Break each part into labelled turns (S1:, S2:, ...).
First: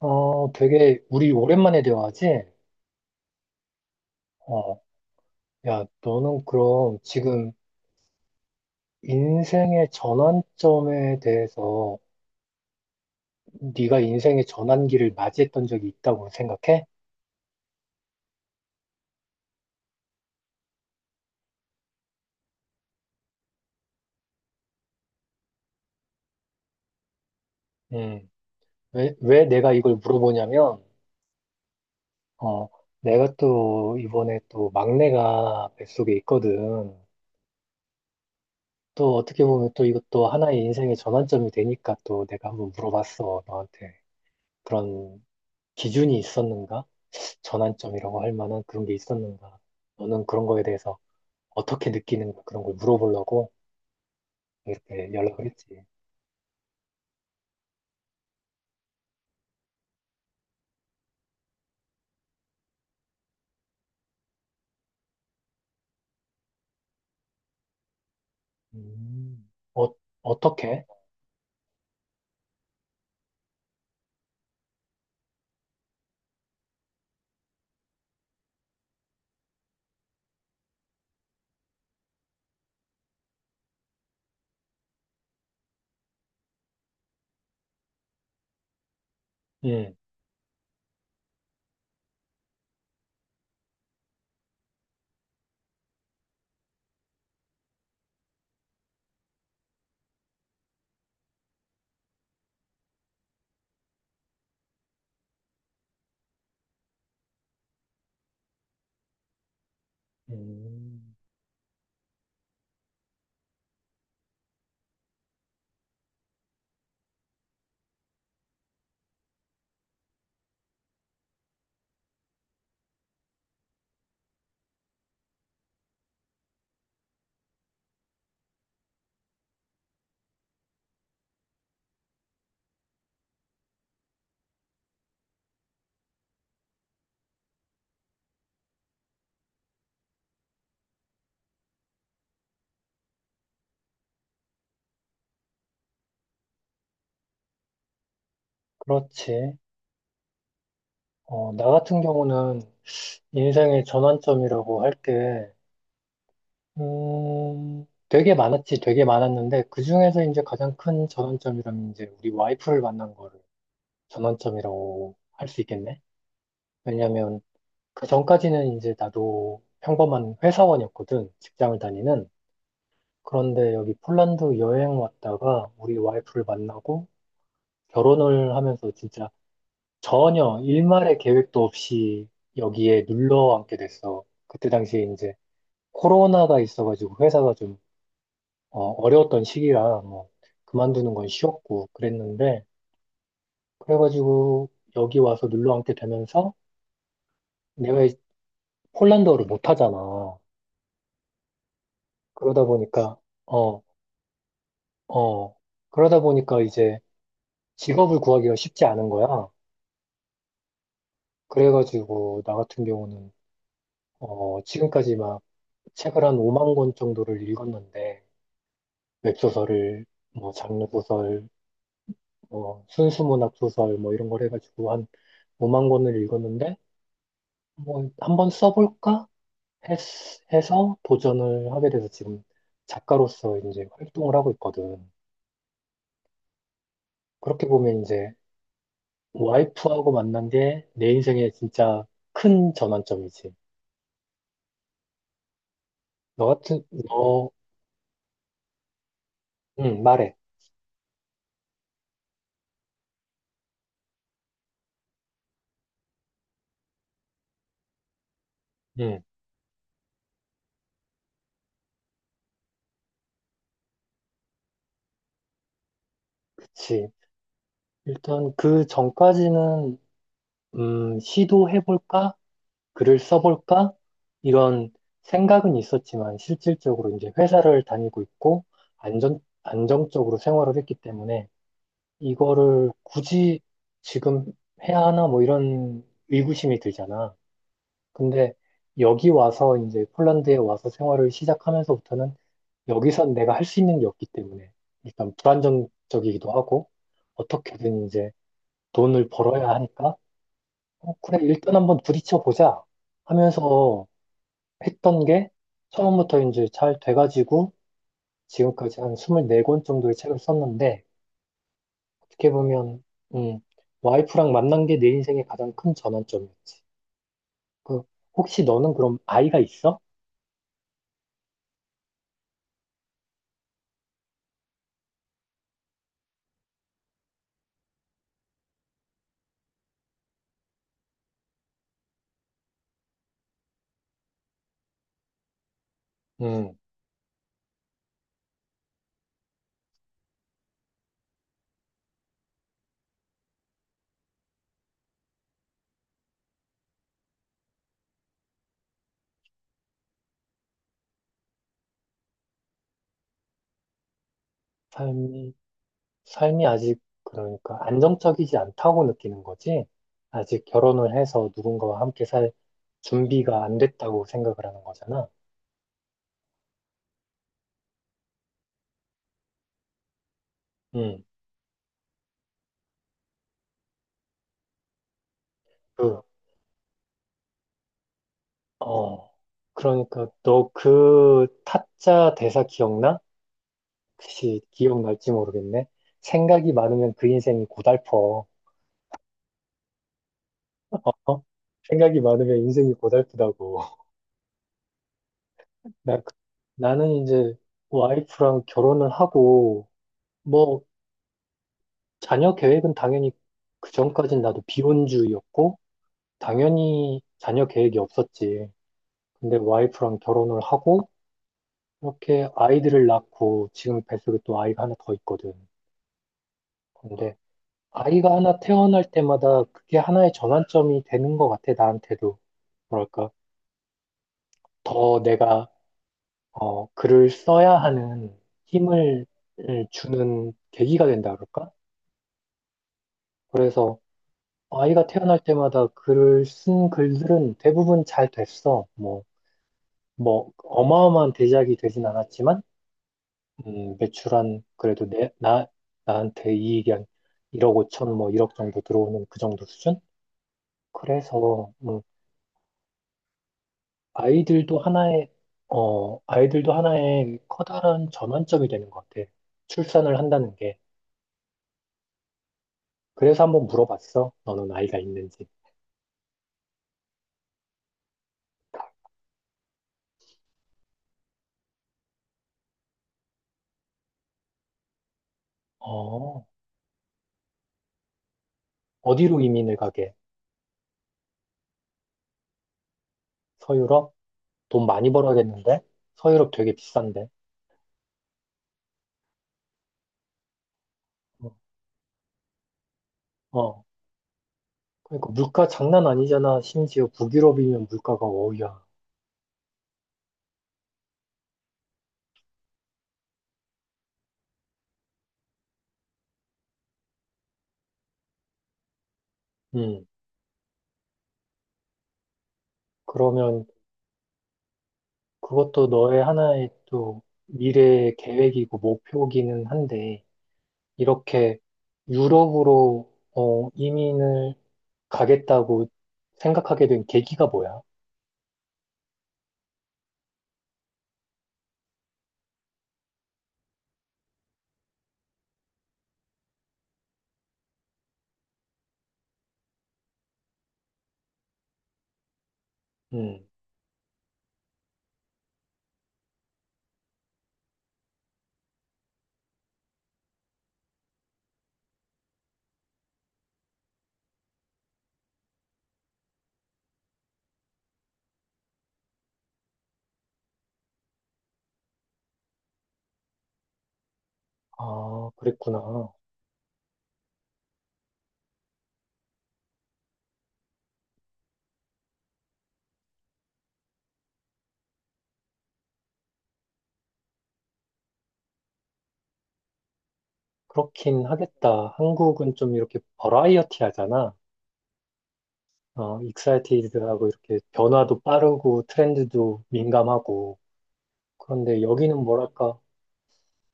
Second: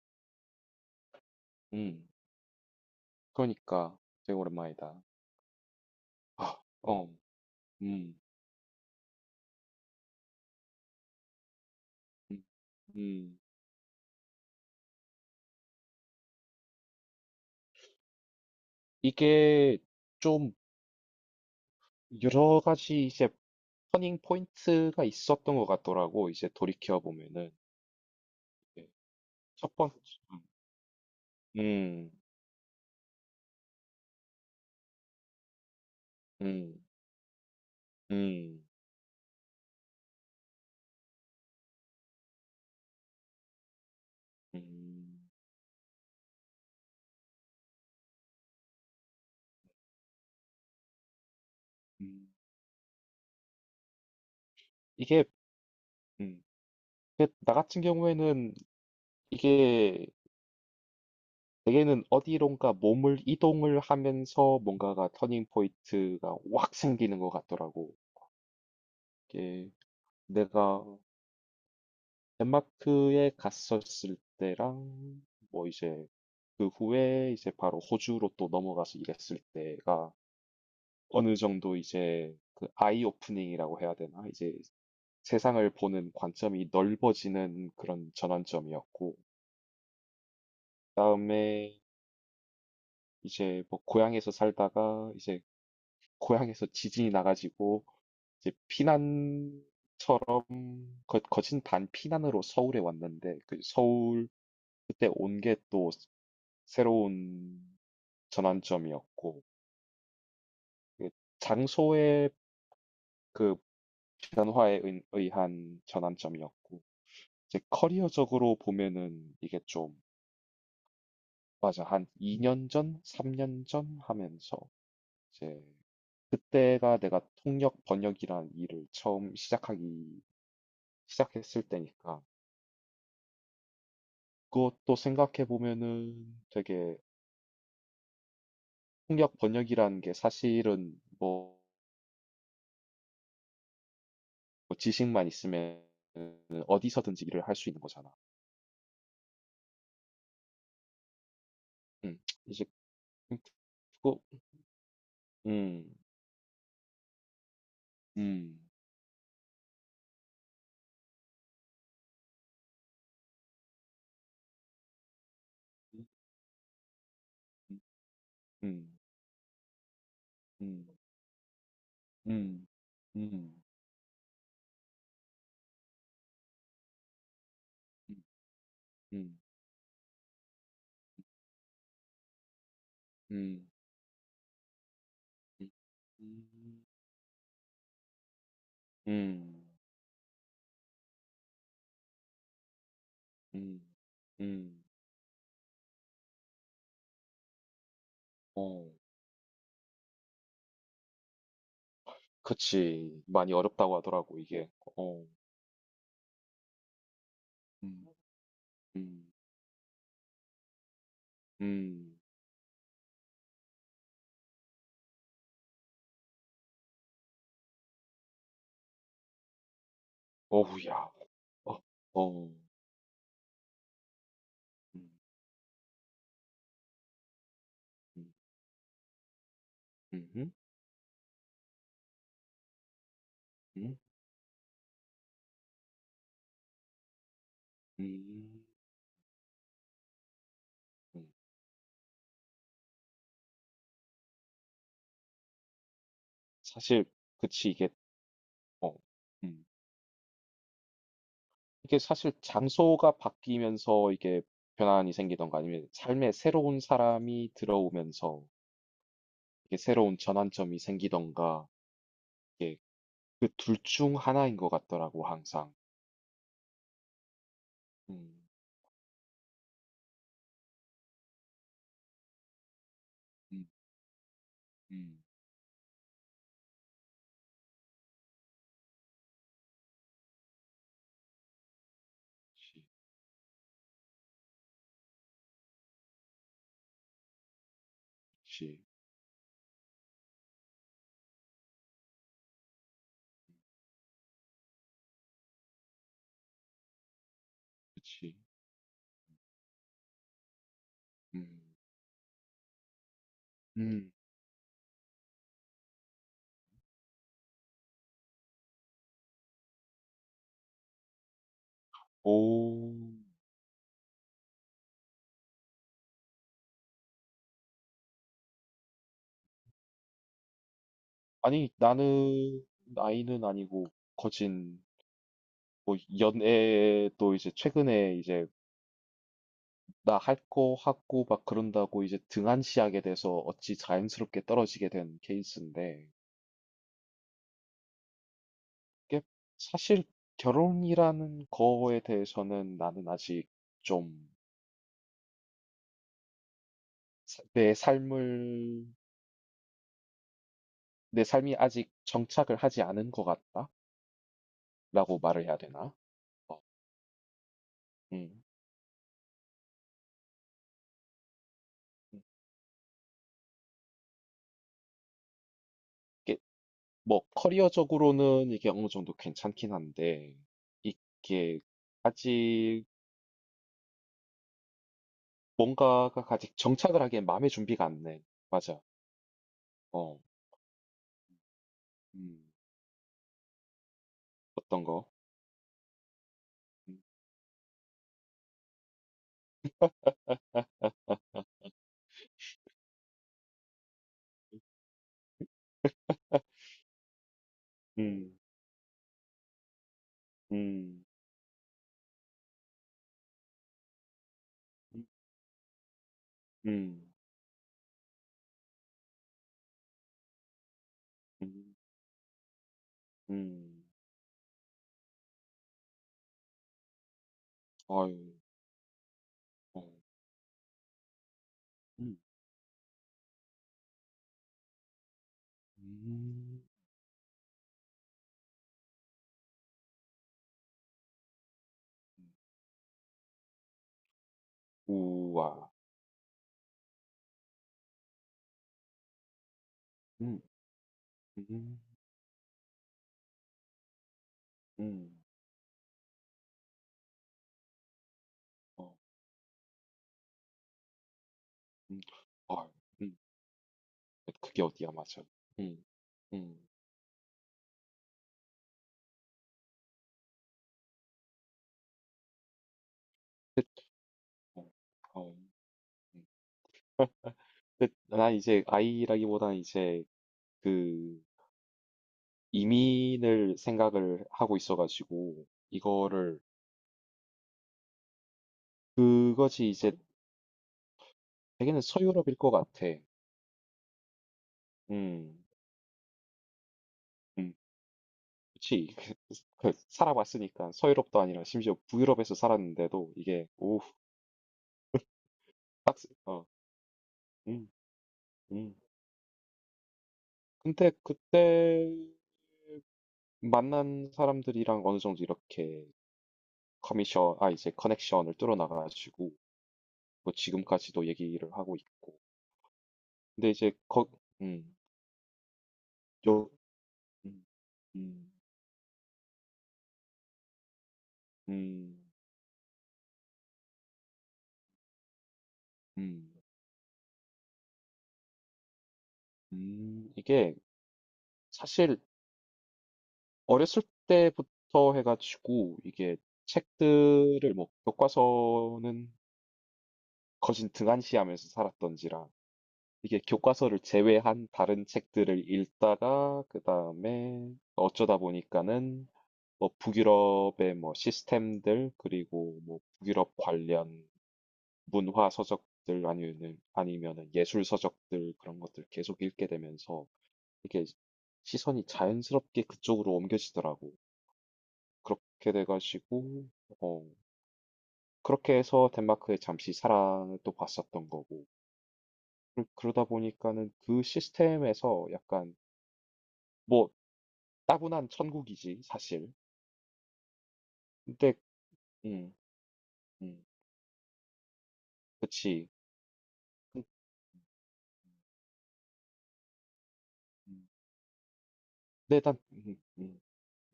S1: 어, 되게 우리 오랜만에
S2: 음.
S1: 대화하지?
S2: 그러니까 되게
S1: 어,
S2: 오랜만이다.
S1: 야, 너는 그럼
S2: 어,
S1: 지금
S2: 응. 음.
S1: 인생의 전환점에 대해서
S2: 음. 음.
S1: 네가 인생의 전환기를 맞이했던 적이 있다고 생각해?
S2: 이게 좀 여러 가지 이제 터닝 포인트가 있었던 것 같더라고. 이제 돌이켜 보면은
S1: 음.
S2: 예.
S1: 왜 내가
S2: 첫 번째.
S1: 이걸 물어보냐면,
S2: 음.
S1: 어, 내가 또 이번에 또 막내가 뱃속에 있거든.
S2: 음. 음.
S1: 또 어떻게 보면 또 이것도 하나의 인생의 전환점이 되니까 또 내가 한번 물어봤어, 너한테.
S2: 음.
S1: 그런
S2: 음.
S1: 기준이 있었는가? 전환점이라고 할 만한 그런 게 있었는가? 너는 그런 거에 대해서 어떻게
S2: 음.
S1: 느끼는가? 그런 걸 물어보려고 이렇게
S2: 이게
S1: 연락을 했지.
S2: 음. 근데 나 같은 경우에는 이게 내게는 어디론가 몸을 이동을 하면서 뭔가가 터닝 포인트가 확 생기는 것 같더라고.
S1: 음,
S2: 이게
S1: 어,
S2: 내가
S1: 어떻게?
S2: 덴마크에 갔었을 때랑 뭐 이제 그 후에 이제 바로 호주로 또 넘어가서 일했을 때가 어느 정도 이제 그 아이 오프닝이라고 해야 되나? 이제 세상을 보는 관점이 넓어지는 그런 전환점이었고,
S1: 음,
S2: 그다음에 이제 뭐 고향에서 살다가 이제 고향에서 지진이 나가지고 이제 피난 거진 반 피난으로 서울에 왔는데 그 서울 그때 온게또 새로운 전환점이었고, 그
S1: 음,
S2: 장소의 그 변화에 의한 전환점이었고, 이제 커리어적으로 보면은 이게 좀, 맞아, 한 2년 전, 3년 전 하면서, 이제, 그때가 내가 통역 번역이란 일을 처음 시작했을 때니까, 그것도 생각해 보면은 되게 통역 번역이라는 게 사실은 뭐, 지식만 있으면 어디서든지 일을 할 수 있는 거잖아.
S1: 그렇지. 어, 나 같은
S2: 음.
S1: 경우는
S2: 이제 음
S1: 인생의
S2: 그거
S1: 전환점이라고 할 게,
S2: 음.
S1: 되게
S2: 음.
S1: 많았지, 되게 많았는데, 그 중에서 이제 가장 큰 전환점이라면 이제 우리 와이프를 만난 거를 전환점이라고 할 수 있겠네? 왜냐면,
S2: 음
S1: 그 전까지는 이제
S2: 음.
S1: 나도 평범한
S2: 음.
S1: 회사원이었거든. 직장을 다니는.
S2: 음. 음. 음.
S1: 그런데 여기 폴란드 여행 왔다가 우리 와이프를 만나고 결혼을 하면서 진짜
S2: 음.
S1: 전혀 일말의 계획도 없이 여기에
S2: 음.
S1: 눌러
S2: 음.
S1: 앉게 됐어. 그때 당시에 이제 코로나가 있어가지고 회사가 좀 어, 어려웠던
S2: 음.
S1: 시기라 뭐 그만두는 건 쉬웠고 그랬는데
S2: 음.
S1: 그래가지고
S2: 음.
S1: 여기 와서 눌러 앉게 되면서 내가
S2: 어.
S1: 폴란드어를 못하잖아. 그러다 보니까
S2: 그치. 많이
S1: 어,
S2: 어렵다고 하더라고 이게. 어.
S1: 어, 그러다 보니까 이제
S2: 음.
S1: 직업을 구하기가 쉽지 않은
S2: 음.
S1: 거야.
S2: 음.
S1: 그래가지고 나 같은 경우는 어, 지금까지 막 책을 한 5만 권 정도를 읽었는데 웹소설을 뭐 장르
S2: 어우야.
S1: 소설,
S2: 어. 어.
S1: 뭐 순수 문학 소설 뭐 이런 걸 해가지고 한
S2: 음.
S1: 5만 권을 읽었는데 뭐
S2: 음.
S1: 한번 써볼까 했,
S2: 음
S1: 해서 도전을 하게 돼서 지금 작가로서 이제
S2: 음.
S1: 활동을 하고 있거든. 그렇게 보면 이제
S2: 음.
S1: 와이프하고 만난 게 내
S2: 음.
S1: 인생의 진짜 큰 전환점이지.
S2: 사실
S1: 너,
S2: 그치 이게 어. 음.
S1: 응, 말해.
S2: 이게 사실 장소가 바뀌면서 이게 변환이 생기던가 아니면 삶에 새로운 사람이 들어오면서
S1: 응,
S2: 이게 새로운 전환점이 생기던가 이게 그 둘 중 하나인 것 같더라고 항상.
S1: 그치.
S2: 음,
S1: 일단 그 전까지는, 시도해볼까? 글을
S2: 음,
S1: 써볼까? 이런
S2: 음,
S1: 생각은 있었지만, 실질적으로 이제 회사를 다니고 있고, 안정적으로 생활을 했기 때문에,
S2: 그치,
S1: 이거를 굳이 지금 해야 하나? 뭐 이런 의구심이 들잖아. 근데
S2: 그치,
S1: 여기 와서 이제 폴란드에 와서 생활을 시작하면서부터는 여기서 내가 할 수 있는 게 없기 때문에 일단 불안정적이기도 하고 어떻게든 이제
S2: 그치.
S1: 돈을 벌어야 하니까 어, 그래
S2: 음,
S1: 일단 한번 부딪혀 보자 하면서
S2: 음.
S1: 했던 게 처음부터 이제 잘 돼가지고 지금까지 한 24권 정도의 책을 썼는데 어떻게
S2: 오,
S1: 보면 음, 와이프랑 만난 게 내 인생의 가장 큰 전환점이었지. 그 혹시 너는 그럼 아이가 있어?
S2: 아니 나는 나이는 아니고 거진 뭐 연애도 이제 최근에 이제 나 할 거 하고 막 그런다고 이제 등한시하게 돼서 어찌 자연스럽게 떨어지게 된 케이스인데,
S1: 음.
S2: 이게 사실 결혼이라는 거에 대해서는 나는 아직 좀 내 삶을, 내 삶이 아직 정착을 하지 않은 것 같다? 라고 말을
S1: 삶이
S2: 해야 되나? 어,
S1: 삶이 아직 그러니까
S2: 음.
S1: 안정적이지 않다고 느끼는 거지. 아직 결혼을 해서 누군가와
S2: 음.
S1: 함께 살 준비가 안 됐다고 생각을 하는 거잖아.
S2: 이게 뭐 커리어적으로는 이게 어느 정도 괜찮긴 한데,
S1: 음,
S2: 이게 아직
S1: 그,
S2: 뭔가가 아직 정착을 하기엔 마음의 준비가 안 돼. 맞아.
S1: 어,
S2: 어.
S1: 그러니까 너 그 타짜
S2: 음.
S1: 대사 기억나? 혹시
S2: 어떤 거?
S1: 기억날지 모르겠네. 생각이
S2: 음.
S1: 많으면 그 인생이 고달퍼. 어? 생각이 많으면 인생이 고달프다고. 나, 그- 나는 이제
S2: 음.
S1: 와이프랑 결혼을 하고, 뭐,
S2: 음.
S1: 자녀 계획은 당연히 그 전까진 나도 비혼주의였고,
S2: 음.
S1: 당연히 자녀 계획이 없었지. 근데 와이프랑 결혼을 하고,
S2: 음.
S1: 이렇게 아이들을 낳고,
S2: 음.
S1: 지금 뱃속에 또 아이가 하나 더 있거든. 근데 아이가
S2: 아유.
S1: 하나 태어날 때마다
S2: 어.
S1: 그게 하나의 전환점이 되는 것 같아,
S2: 음.
S1: 나한테도. 뭐랄까, 더 내가,
S2: 음.
S1: 어, 글을 써야 하는 힘을 을 주는 계기가 된다 그럴까?
S2: 음.
S1: 그래서 아이가 태어날
S2: 우와.
S1: 때마다 글을 쓴 글들은 대부분 잘 됐어.
S2: 음.
S1: 뭐, 어마어마한 대작이
S2: 음.
S1: 되진 않았지만, 그래도
S2: 음.
S1: 나한테 이익이 한 1억 5천, 뭐, 1억 정도
S2: 어.
S1: 들어오는 그 정도 수준? 그래서,
S2: 음. 아유. 음. 그게
S1: 아이들도
S2: 어디야, 맞아.
S1: 하나의,
S2: 음.
S1: 어,
S2: 음.
S1: 아이들도 하나의 커다란 전환점이 되는 것 같아. 출산을 한다는 게. 그래서 한번
S2: 끝.
S1: 물어봤어. 너는
S2: 어.
S1: 아이가
S2: 어.
S1: 있는지.
S2: 음. 끝. 나 이제 아이라기보다는 이제 그 이민을 생각을 하고 있어가지고 이거를
S1: 어, 어디로
S2: 그것이
S1: 이민을
S2: 이제
S1: 가게?
S2: 되게는 서유럽일 것 같아.
S1: 서유럽? 돈 많이
S2: 음.
S1: 벌어야겠는데? 서유럽 되게 비싼데.
S2: 음, 그치. 그 살아봤으니까 서유럽도 아니라
S1: 어,
S2: 심지어 북유럽에서 살았는데도 이게 오,
S1: 어. 그러니까 물가 장난
S2: 어,
S1: 아니잖아. 심지어
S2: 음,
S1: 북유럽이면 물가가
S2: 음.
S1: 어우야.
S2: 근데 그때 만난 사람들이랑 어느 정도 이렇게 커미션, 아 이제 커넥션을 뚫어나가가지고
S1: 음.
S2: 뭐 지금까지도 얘기를 하고 있고. 근데
S1: 그러면
S2: 이제 거, 음,
S1: 그것도 너의
S2: 요,
S1: 하나의 또
S2: 음,
S1: 미래의
S2: 음,
S1: 계획이고 목표기는 한데, 이렇게
S2: 음,
S1: 유럽으로 어, 이민을 가겠다고
S2: 음,
S1: 생각하게 된 계기가 뭐야?
S2: 이게 사실 어렸을 때부터 해가지고 이게 책들을 뭐 교과서는 거진 등한시하면서 살았던지라 이게
S1: 음.
S2: 교과서를 제외한 다른 책들을 읽다가 그 다음에 어쩌다 보니까는 뭐 북유럽의 뭐 시스템들 그리고 뭐 북유럽 관련 문화 서적들 아니면은 예술 서적들 그런 것들 계속 읽게 되면서 이게 시선이 자연스럽게 그쪽으로 옮겨지더라고.
S1: 아,
S2: 그렇게
S1: 그랬구나.
S2: 돼가지고 어 그렇게 해서 덴마크에 잠시 사랑을 또 봤었던 거고. 그러다 보니까는 그 시스템에서 약간 뭐 따분한 천국이지 사실.
S1: 그렇긴
S2: 근데
S1: 하겠다.
S2: 음,
S1: 한국은 좀 이렇게
S2: 음,
S1: 버라이어티 하잖아.
S2: 그치.
S1: 어,
S2: 음,
S1: 익사이티드하고 이렇게 변화도 빠르고 트렌드도 민감하고
S2: 음.
S1: 그런데 여기는
S2: 근데 일단
S1: 뭐랄까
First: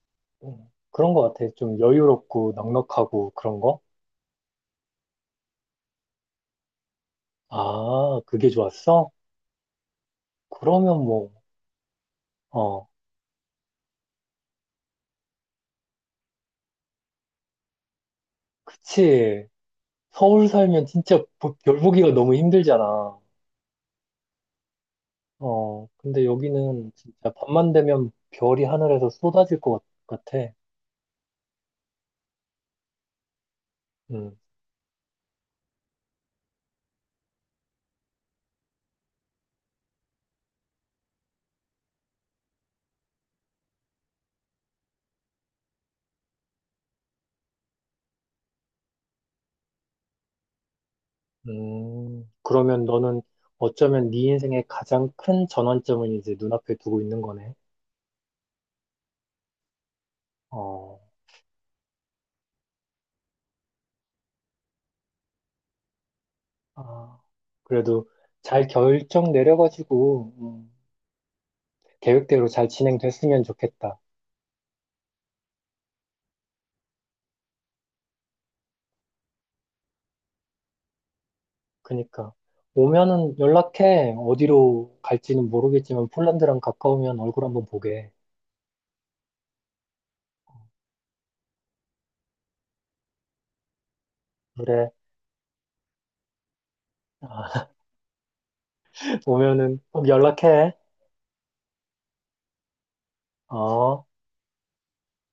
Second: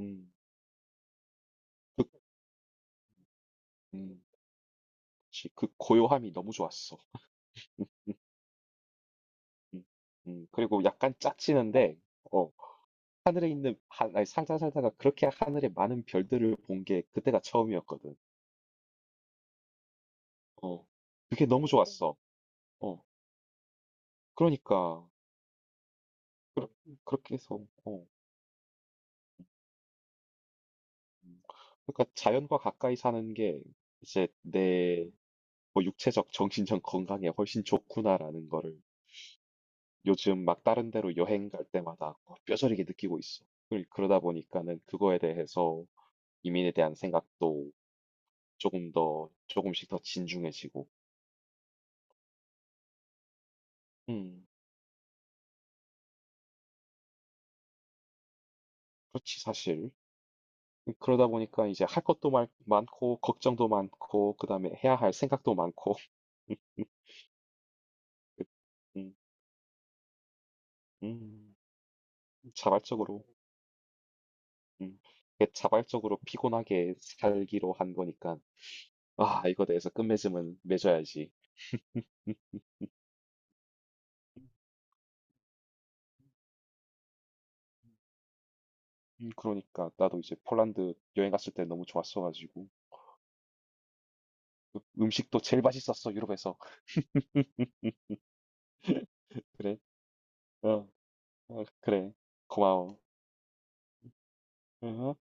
S2: 음,
S1: 그런 것 같아. 좀
S2: 그,
S1: 여유롭고 넉넉하고 그런 거.
S2: 음, 그치. 그 고요함이 너무 좋았어. 음,
S1: 아, 그게 좋았어?
S2: 음, 그리고
S1: 그러면
S2: 약간
S1: 뭐,
S2: 짜치는데 어,
S1: 어,
S2: 하늘에 있는 아니, 살다 살다가 그렇게 하늘에 많은 별들을 본 게 그때가 처음이었거든.
S1: 그치. 서울
S2: 어,
S1: 살면 진짜
S2: 그게 너무
S1: 별 보기가
S2: 좋았어.
S1: 너무
S2: 어,
S1: 힘들잖아.
S2: 그러니까
S1: 어, 근데
S2: 그렇,
S1: 여기는 진짜
S2: 그렇게 해서
S1: 밤만
S2: 어.
S1: 되면 별이 하늘에서 쏟아질 같아.
S2: 음. 그러니까 자연과 가까이 사는 게 이제
S1: 음.
S2: 내 뭐 육체적, 정신적 건강에 훨씬 좋구나라는 거를 요즘 막 다른 데로 여행 갈 때마다 어, 뼈저리게 느끼고 있어. 그 그러다 보니까는 그거에 대해서 이민에 대한 생각도 조금 더 조금씩 더 진중해지고.
S1: 그러면 너는 어쩌면 네
S2: 음,
S1: 인생의 가장 큰 전환점을 이제 눈앞에 두고 있는 거네.
S2: 그렇지 사실.
S1: 어,
S2: 그러다 보니까 이제 할 것도 많고 걱정도 많고 그다음에 해야 할 생각도 많고.
S1: 아, 그래도 잘
S2: 음,
S1: 결정 내려가지고,
S2: 음,
S1: 계획대로 잘
S2: 자발적으로.
S1: 진행됐으면 좋겠다.
S2: 음. 이게 자발적으로 피곤하게 살기로 한 거니까, 아, 이거 내에서 끝맺음은 맺어야지.
S1: 그니까.
S2: 음,
S1: 오면은 연락해. 어디로 갈지는 모르겠지만 폴란드랑 가까우면 얼굴 한번 보게.
S2: 그러니까 나도 이제 폴란드 여행 갔을 때 너무 좋았어가지고 그
S1: 그래.
S2: 음식도 제일 맛있었어 유럽에서 그래
S1: 오면은 꼭 연락해.
S2: 어, 어, 그래 고마워
S1: 어.
S2: 어.